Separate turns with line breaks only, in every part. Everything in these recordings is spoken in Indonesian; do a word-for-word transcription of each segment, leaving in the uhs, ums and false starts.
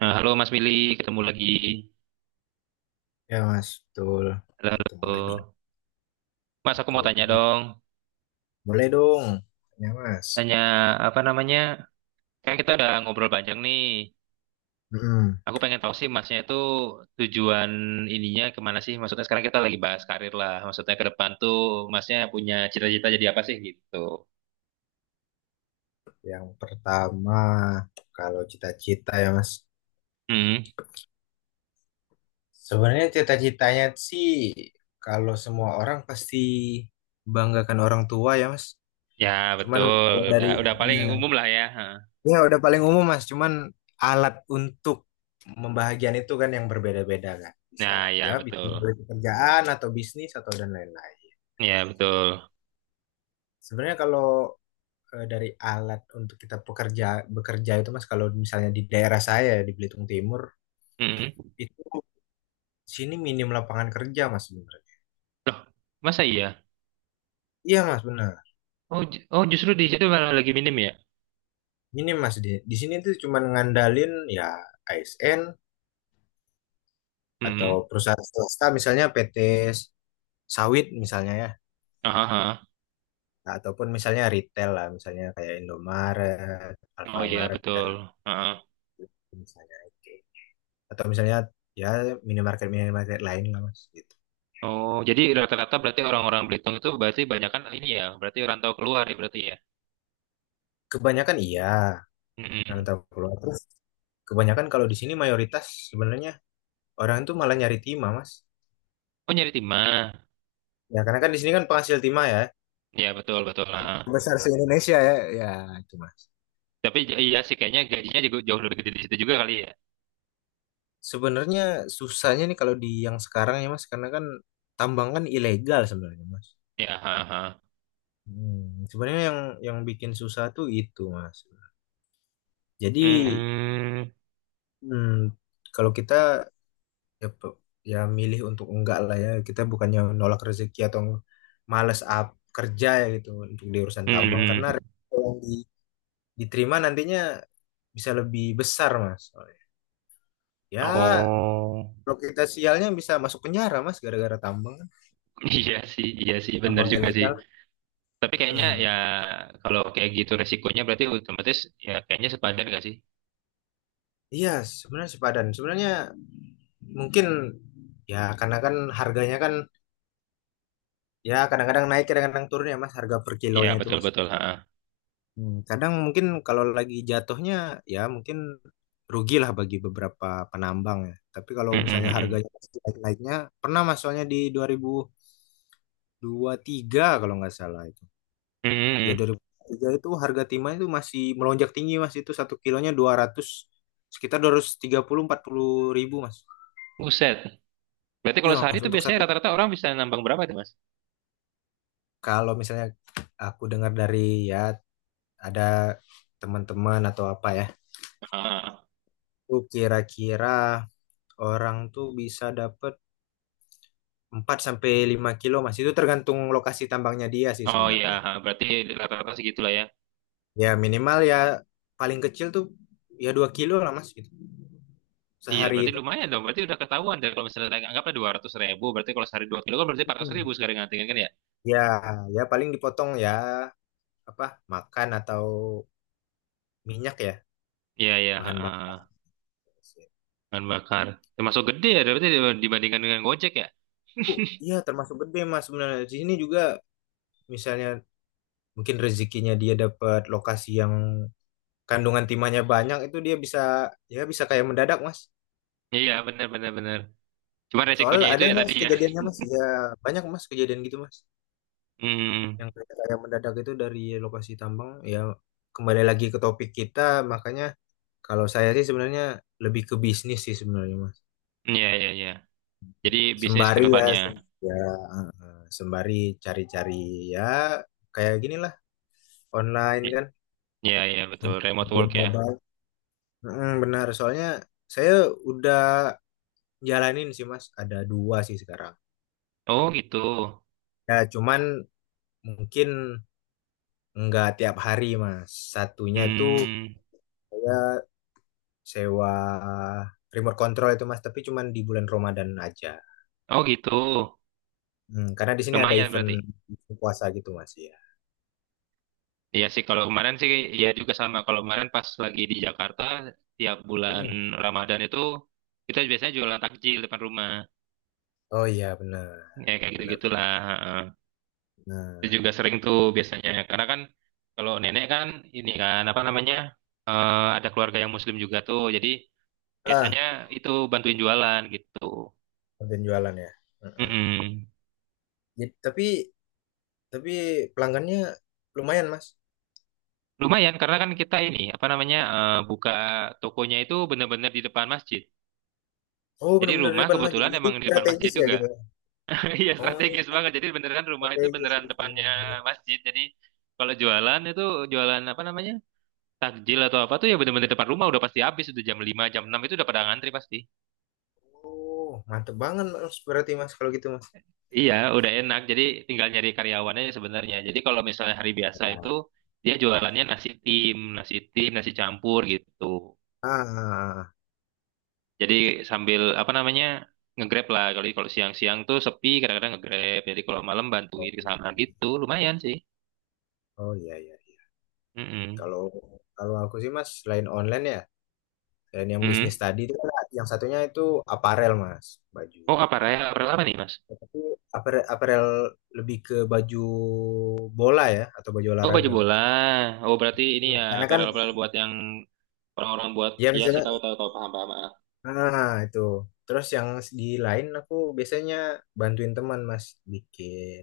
Nah, halo Mas Willy, ketemu lagi.
Ya mas, betul.
Halo,
Bertemu lagi.
halo. Mas, aku mau
Betul.
tanya dong.
Boleh dong, ya mas.
Tanya apa namanya? Kan kita udah ngobrol panjang nih.
Mm-mm.
Aku pengen tahu sih Masnya itu tujuan ininya kemana sih? Maksudnya sekarang kita lagi bahas karir lah. Maksudnya ke depan tuh Masnya punya cita-cita jadi apa sih gitu?
Yang pertama, kalau cita-cita ya mas.
Hmm,
Sebenarnya cita-citanya sih, kalau semua orang pasti banggakan orang tua ya mas.
ya
Cuman
betul.
kalau dari,
Udah, udah paling
ya,
umum lah ya. Hah.
ya udah paling umum mas. Cuman alat untuk membahagian itu kan yang berbeda-beda kan. Bisa
Nah,
ya,
ya
bisa
betul.
dari pekerjaan atau bisnis atau dan lain-lain.
Ya betul.
Sebenarnya kalau eh, dari alat untuk kita pekerja bekerja itu Mas, kalau misalnya di daerah saya di Belitung Timur
Hmm.
itu sini minim lapangan kerja Mas sebenarnya.
Loh, masa iya?
Iya Mas benar.
Oh, ju- oh justru di situ malah lagi minim ya?
Minim Mas, di, di sini itu cuma ngandalin ya A S N atau perusahaan swasta, misalnya P T sawit misalnya ya.
Hmm.
Nah, ataupun misalnya retail lah, misalnya kayak Indomaret,
Oh iya
Alfamart dan
betul. Heeh.
misalnya oke. Atau misalnya ya minimarket minimarket lain lah Mas gitu.
Oh, jadi rata-rata berarti orang-orang Belitung itu berarti banyak kan ini ya. Berarti rantau keluar ya berarti ya.
Kebanyakan iya, karena
Mm-mm.
tahu keluar. Terus kebanyakan kalau di sini mayoritas sebenarnya orang tuh malah nyari timah, Mas.
Oh, nyari timah.
Ya, karena kan di sini kan penghasil timah ya.
Ya betul betul. Heeh.
Besar se-Indonesia ya. Ya, itu Mas.
Tapi j- iya sih kayaknya gajinya juga jauh lebih gede di situ juga kali ya.
Sebenarnya susahnya nih kalau di yang sekarang ya, Mas, karena kan tambang kan ilegal sebenarnya, Mas.
Ya. Heeh.
Hmm, sebenarnya yang yang bikin susah tuh itu, Mas. Jadi,
Hmm.
hmm, kalau kita ya, pe- ya milih untuk enggak lah ya, kita bukannya nolak rezeki atau males up kerja ya gitu untuk di urusan tambang
Hmm.
karena resiko yang di diterima nantinya bisa lebih besar mas. Soalnya, ya
Oh
kalau kita sialnya bisa masuk penjara mas gara-gara tambang kan.
iya sih iya sih bener
Tambang
juga sih.
ilegal.
Tapi kayaknya
Hmm.
ya kalau kayak gitu resikonya berarti otomatis ya kayaknya sepadan gak sih?
Iya sebenarnya sepadan sebenarnya, mungkin ya, karena kan harganya kan ya kadang-kadang naik kadang-kadang turun ya mas, harga per
Ya
kilonya itu
betul
mas.
betul. Ha.
Hmm, kadang mungkin kalau lagi jatuhnya ya mungkin rugilah bagi beberapa penambang ya, tapi kalau
Hmm
misalnya
hmm.
harganya pasti naik-naiknya pernah mas, soalnya di dua ribu dua puluh tiga kalau nggak salah itu. Ya
Mm.
dua ribu tiga itu harga timah itu masih melonjak tinggi mas. Itu satu kilonya dua ratus, sekitar dua ratus tiga puluh empat puluh ribu mas.
Buset. Berarti
Iya
kalau sehari
mas,
itu
untuk
biasanya
satu.
rata-rata orang bisa nambang berapa tuh, Mas?
Kalau misalnya aku dengar dari ya ada teman-teman atau apa ya.
Ah,
Itu kira-kira orang tuh bisa dapat empat sampai lima kilo mas. Itu tergantung lokasi tambangnya dia sih
oh iya,
sebenarnya.
berarti rata-rata segitulah ya.
Ya minimal ya, paling kecil tuh ya dua kilo lah mas gitu.
Iya,
Sehari
berarti
itu.
lumayan dong. Berarti udah ketahuan dari kalau misalnya anggaplah dua ratus ribu, berarti kalau sehari dua kilo kan berarti empat ratus ribu
Hmm.
sekarang ngantengin kan ya?
Ya, ya paling dipotong ya apa makan atau minyak ya,
Iya iya,
bahan bakar
ah,
mesin.
bahan bakar. Termasuk gede ya, berarti dibandingkan dengan Gojek ya?
Oh, iya termasuk gede mas sebenarnya, di sini juga misalnya mungkin rezekinya dia dapat lokasi yang kandungan timahnya banyak, itu dia bisa ya bisa kayak mendadak mas.
Iya, benar benar benar. Cuma
Soal
resikonya itu
ada
ya tadi
mas
ya.
kejadiannya mas ya, banyak mas kejadian gitu mas
Hmm,
yang kayak kayak mendadak itu dari lokasi tambang ya. Kembali lagi ke topik kita, makanya kalau saya sih sebenarnya lebih ke bisnis sih sebenarnya mas.
iya iya iya. Jadi bisnis ke
Sembari ya,
depannya.
sem- ya sembari cari-cari ya, kayak ginilah, online
I-
kan,
Iya iya betul, remote
belum
work ya.
mobile. Mm, benar, soalnya saya udah jalanin sih mas, ada dua sih sekarang
Oh gitu.
ya, cuman mungkin nggak tiap hari mas satunya itu,
Hmm,
saya sewa remote control itu mas, tapi cuman di bulan Ramadan aja.
oh gitu.
Mm, karena di sini ada
Lumayan
event
berarti.
event puasa gitu mas ya.
Iya sih kalau kemarin sih ya juga sama. Kalau kemarin pas lagi di Jakarta tiap bulan
Mm.
Ramadan itu kita biasanya jualan takjil depan rumah.
Oh iya, benar
Ya kayak
benar benar,
gitu-gitulah. Heeh. Itu
nah,
juga sering tuh biasanya. Karena kan kalau nenek kan ini kan apa namanya? eh, ada keluarga yang muslim juga tuh. Jadi
ah,
biasanya itu bantuin jualan gitu.
konten jualan ya. Mm-mm.
Mm-mm.
Jadi- tapi tapi pelanggannya lumayan mas.
Lumayan karena kan kita ini apa namanya? eh, buka tokonya itu benar-benar di depan masjid.
Oh
Jadi
benar-benar di
rumah
depan mas.
kebetulan
Jadi
emang di depan masjid
strategis ya
juga.
gitu.
Iya
Oh
strategis banget. Jadi beneran rumah itu
strategis
beneran
gitu.
depannya masjid. Jadi kalau jualan itu jualan apa namanya? Takjil atau apa tuh ya bener-bener depan rumah udah pasti habis udah jam lima jam enam itu udah pada ngantri pasti.
Oh mantep banget mas, berarti mas kalau gitu mas.
Iya, udah enak. Jadi tinggal nyari karyawannya sebenarnya. Jadi kalau misalnya hari biasa itu
Ya.
dia jualannya nasi tim, nasi tim, nasi campur gitu.
Ah,
Jadi sambil apa namanya? Ngegrab lah kalau kalau siang-siang tuh sepi kadang-kadang ngegrab. Jadi kalau malam bantuin
oh,
ke sana gitu. Lumayan sih.
oh iya iya. Iya. Kalau kalau aku sih mas, selain online ya dan yang bisnis
Mm.
tadi itu kan, yang satunya itu aparel mas, baju.
Oh, apa Aparel apa nih, Mas?
Tapi apare- aparel, lebih ke baju bola ya atau baju
Oh, baju
olahraga
bola.
mas.
Oh, berarti ini
Hmm.
ya
Karena kan
aparel-aparel buat yang orang-orang buat
ya
ya sih
misalnya.
tahu-tahu tahu tahu, tahu, paham paham. Ah.
Nah, itu. Terus yang di lain aku biasanya bantuin teman Mas bikin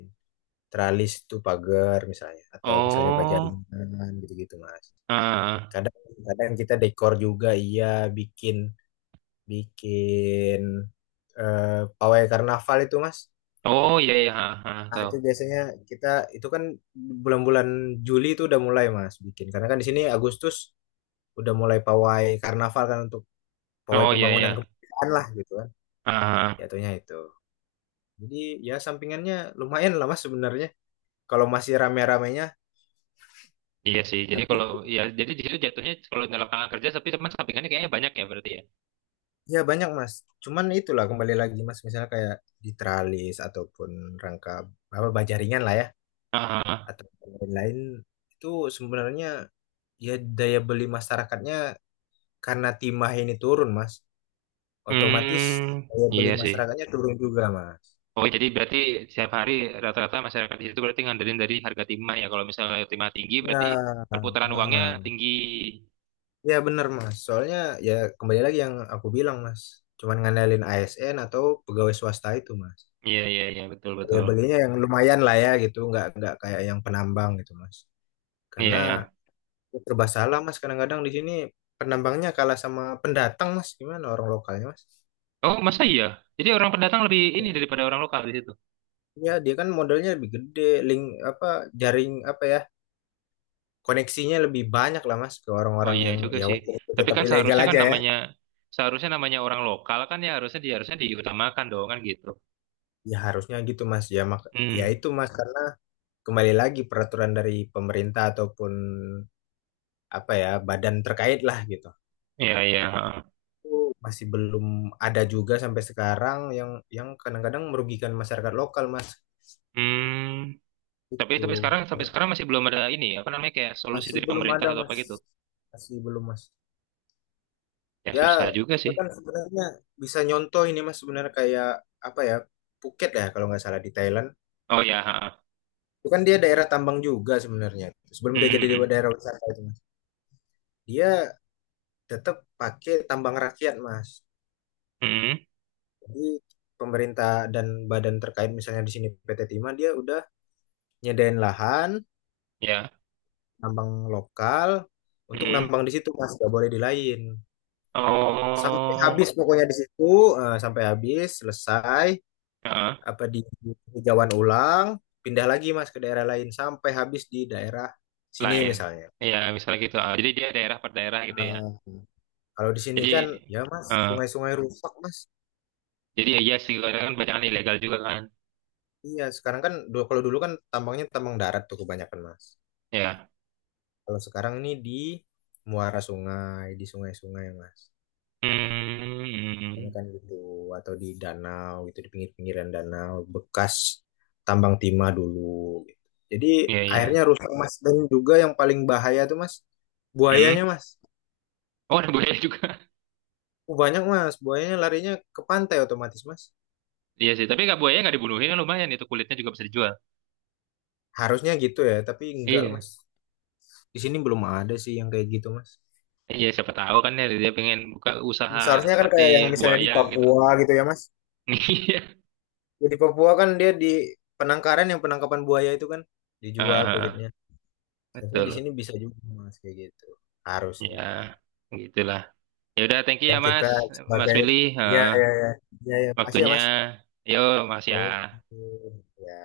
tralis tuh pagar misalnya, atau misalnya baja
Oh,
ringan gitu-gitu Mas.
ah, ah.
Kadang kadang kita dekor juga, iya, bikin bikin eh, pawai karnaval itu Mas.
Oh iya iya, ah, ah, ah.
Nah,
Tahu.
itu biasanya kita itu kan bulan-bulan Juli itu udah mulai Mas bikin, karena kan di sini Agustus udah mulai pawai karnaval kan, untuk pawai
Oh iya
pembangunan
iya,
kemerdekaan lah gitu kan.
ah, ah. Ah.
Jatuhnya itu. Jadi ya sampingannya lumayan lah mas sebenarnya. Kalau masih rame-ramenya,
Iya sih. Jadi
tapi
kalau ya, jadi di situ jatuhnya kalau di lapangan kerja, tapi teman sampingannya kayaknya banyak ya berarti ya.
ya banyak mas. Cuman itulah kembali lagi mas, misalnya kayak di tralis ataupun rangka apa baja ringan lah ya,
Ah, ah, ah.
atau lain-lain itu sebenarnya ya daya beli masyarakatnya, karena timah ini turun mas, otomatis
Hmm,
daya beli
iya sih.
masyarakatnya turun juga mas.
Oh, jadi berarti setiap hari rata-rata masyarakat di situ berarti ngandelin dari harga timah ya. Kalau misalnya timah tinggi, berarti
Ya,
perputaran uangnya
ah.
tinggi.
Ya benar mas. Soalnya ya, kembali lagi yang aku bilang mas, cuman ngandalin A S N atau pegawai swasta itu mas.
Iya, iya, iya, betul,
Ya
betul.
belinya yang lumayan lah ya gitu, nggak nggak kayak yang penambang gitu Mas.
Iya.
Karena
Iya.
ya serba salah Mas, kadang-kadang di sini penambangnya kalah sama pendatang Mas, gimana orang lokalnya Mas?
Oh, masa iya? Jadi orang pendatang lebih ini daripada orang lokal di situ.
Ya dia kan modalnya lebih gede, link apa jaring apa ya, koneksinya lebih banyak lah Mas, ke
Oh
orang-orang
iya
yang
juga
ya
sih.
waktu
Tapi
tetap
kan
ilegal
seharusnya kan
aja ya.
namanya seharusnya namanya orang lokal kan ya harusnya dia harusnya diutamakan dong kan gitu.
Ya harusnya gitu Mas ya, mak ya
Hmm.
itu Mas kan kembali lagi peraturan dari pemerintah ataupun apa ya badan terkait lah gitu.
Iya, iya. Heeh.
Masih belum ada juga sampai sekarang yang yang kadang-kadang merugikan masyarakat lokal mas
Hmm. Tapi tapi
itu.
sekarang sampai sekarang masih belum ada ini apa namanya kayak solusi
Masih
dari
belum
pemerintah
ada
atau apa
mas,
gitu.
masih belum mas.
Ya
Ya
susah juga
kita
sih.
kan sebenarnya bisa nyontoh ini mas sebenarnya, kayak apa ya, Phuket ya kalau nggak salah di Thailand.
Oh ya. Heeh.
Itu kan dia daerah tambang juga sebenarnya, sebelum dia
Hmm.
jadi
Hmm.
daerah wisata itu mas, dia tetap pakai tambang rakyat mas.
Hmm. Hmm.
Jadi pemerintah dan badan terkait, misalnya di sini P T Timah, dia udah nyediain lahan
Ya.
nambang lokal untuk
Hmm.
nambang di situ Mas, nggak boleh di lain. Sampai
Oh.
habis pokoknya di situ, eh, sampai habis selesai
Heeh.
apa di di ulang, pindah lagi Mas ke daerah lain sampai habis di daerah sini
Lain.
misalnya.
Iya, misalnya gitu. Ah, jadi dia daerah per daerah gitu ya.
Eh, kalau di sini
Jadi,
kan ya Mas,
eh,
sungai-sungai rusak Mas.
jadi ya iya sih karena kan bacaan ilegal juga kan.
Iya, sekarang kan dulu kalau dulu kan tambangnya tambang darat tuh kebanyakan Mas.
Ya.
Kalau sekarang ini di muara sungai, di sungai-sungai Mas. Kayaknya
Hmm,
kan gitu, atau di danau gitu, di pinggir-pinggiran danau bekas tambang timah dulu gitu. Jadi
iya iya.
akhirnya rusak mas, dan juga yang paling bahaya tuh mas, buayanya
Hmm.
mas.
Oh, ada buaya juga.
Oh, banyak mas buayanya, larinya ke pantai otomatis mas.
Iya sih, tapi nggak buaya nggak dibunuhin kan lumayan itu kulitnya juga bisa dijual.
Harusnya gitu ya, tapi enggak lah
Iya.
mas, di sini belum ada sih yang kayak gitu mas.
Iya, siapa tahu kan ya dia pengen buka usaha
Seharusnya kan
sate
kayak yang misalnya di
buaya gitu.
Papua gitu ya mas.
Iya.
Ya, di Papua kan dia di penangkaran yang penangkapan buaya itu kan dijual
Ah,
kulitnya, seharusnya di
betul.
sini bisa juga mas kayak gitu,
Ya,
harusnya.
gitulah. Ya udah, thank you
Kan
ya
kita
Mas, Mas
sebagai,
Willy.
ya
Ah,
ya ya ya, ya. Ya, makasih ya
waktunya.
Mas.
Yo, Mas ya.
Oke. Ya.